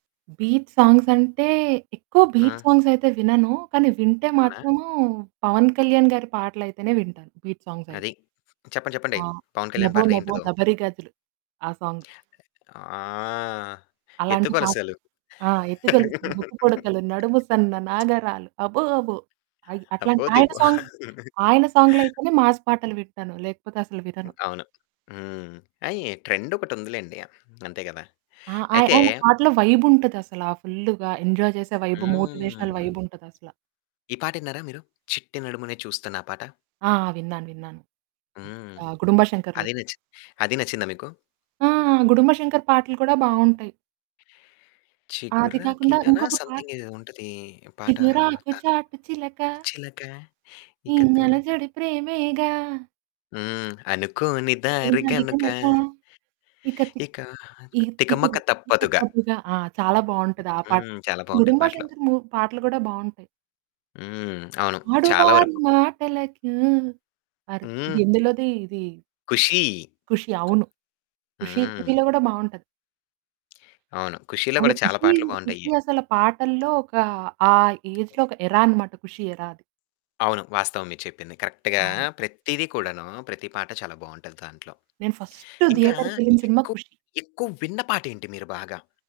Beat songs అంటే, ఎక్కువ beat ఆ! సాంగ్స్ అయితే వినను. కానీ వింటే అవునా? మాత్రము 'పవన్ కళ్యాణ్' గారి పాటలు అయితేనే వింటాను, బీట్ సాంగ్స్ అయితే. అది. చెప్పండి. ఆ! చెప్పండి. 'పవన్ కళ్యాణ్' 'లబో లబో పాటలేంటిదో. లబరి గాజులు' ఆ సాంగ్. ఆ! అలాంటి పా ఎత్తుకొలసలు. ఆ! ఎత్తుగొలుసులు ముక్కు పుడకలు, నడుము సన్న నాగరాలు అబ్బో అబ్బో! అయి, అట్లాంటి అబో ఆయన దిబో! సాంగ్ ఆయన సాంగ్‌లయితేనే మాస్ పాటలు వింటాను. లేకపోతే అసలు వినను. అవును. హ్మ్. ఆ! ఈ ట్రెండ్ ఒకటుందిలెండి. అంతే గదా? ఆ! ఆయ్ అయితే ఆయన పాటలో వైబ్ ఉంటది అసల ఫుల్లుగా. ఎంజాయ్ చేసే వైబ్ మోటివేషనల్ వైబ్ హ్మ్. ఉంటది అసల. ఈ పాటిన్నారా మీరు చిట్టి నడుమునే చూస్తున్నా పాట? ఆ! విన్నాను. విన్నాను. హ్మ్. ఆహ్, గుడుంబా అదీ శంకర్‌లోది. నచ్చి అదీ నచ్చిందా మీకు? ఆ! 'గుడుంబా శంకర్' పాటలు కూడా బావుంటాయి. ఆది కాకుండా చిగురాకిలానా ఇంకొక పాట్ సంథింగ్ ఏదో ఉంటది పాట చిగురాకు దాంట్లో. చాటు చిలక... చిలక ఈ ఇక తొలక అలజడి ప్రేమేగా... హ్మ్. అనుకోని దారి పూజారి గనుక... కనక ఇక తిక్ ఇక ఈ తికమక తిప్పలు తప్పదుగా! తప్పదుగా! ఆ! చాలా బాగుంటది ఆ పాట హ్మ్. కూడా. చాలా బావుంటాయి గుడుంబా పాటలు. శంకర్ మూ పాటలు గూడా బావుంటాయి. హ్మ్. అవును. చాలా ఆడువారి వరకు. మాటలకు అర్ హ్మ్. ఎందులోది ఇది? 'ఖుషి' ఖుషి అవును. ఖుషి హ్మ్. ఖుషిలో గూడా బావుంటది. అవును. ఖుషిలో అసల గూడా చాలా ఖుషి పాటలు ఈస్ బావుంటాయి. 'ఖుషి' అసలు పాటల్లో ఒక ఆ ఏజ్‌లో ఒక ఎరా అన్నమాట. ఖుషి ఎరా అది. అవును. వాస్తవం మీరు చెప్పింది. కరెక్ట్‌గా అవును. ప్రతీది కూడాను ప్రతి పాట చాలా బావుంటది దాంట్లో. నేను ఫస్ట్ ఇంకా ధియేటర్‌కెళ్ళిన సినిమా ఎక్కువ 'ఖుషి'. ఎక్కువ విన్న పాటేంటి మీరు బాగా?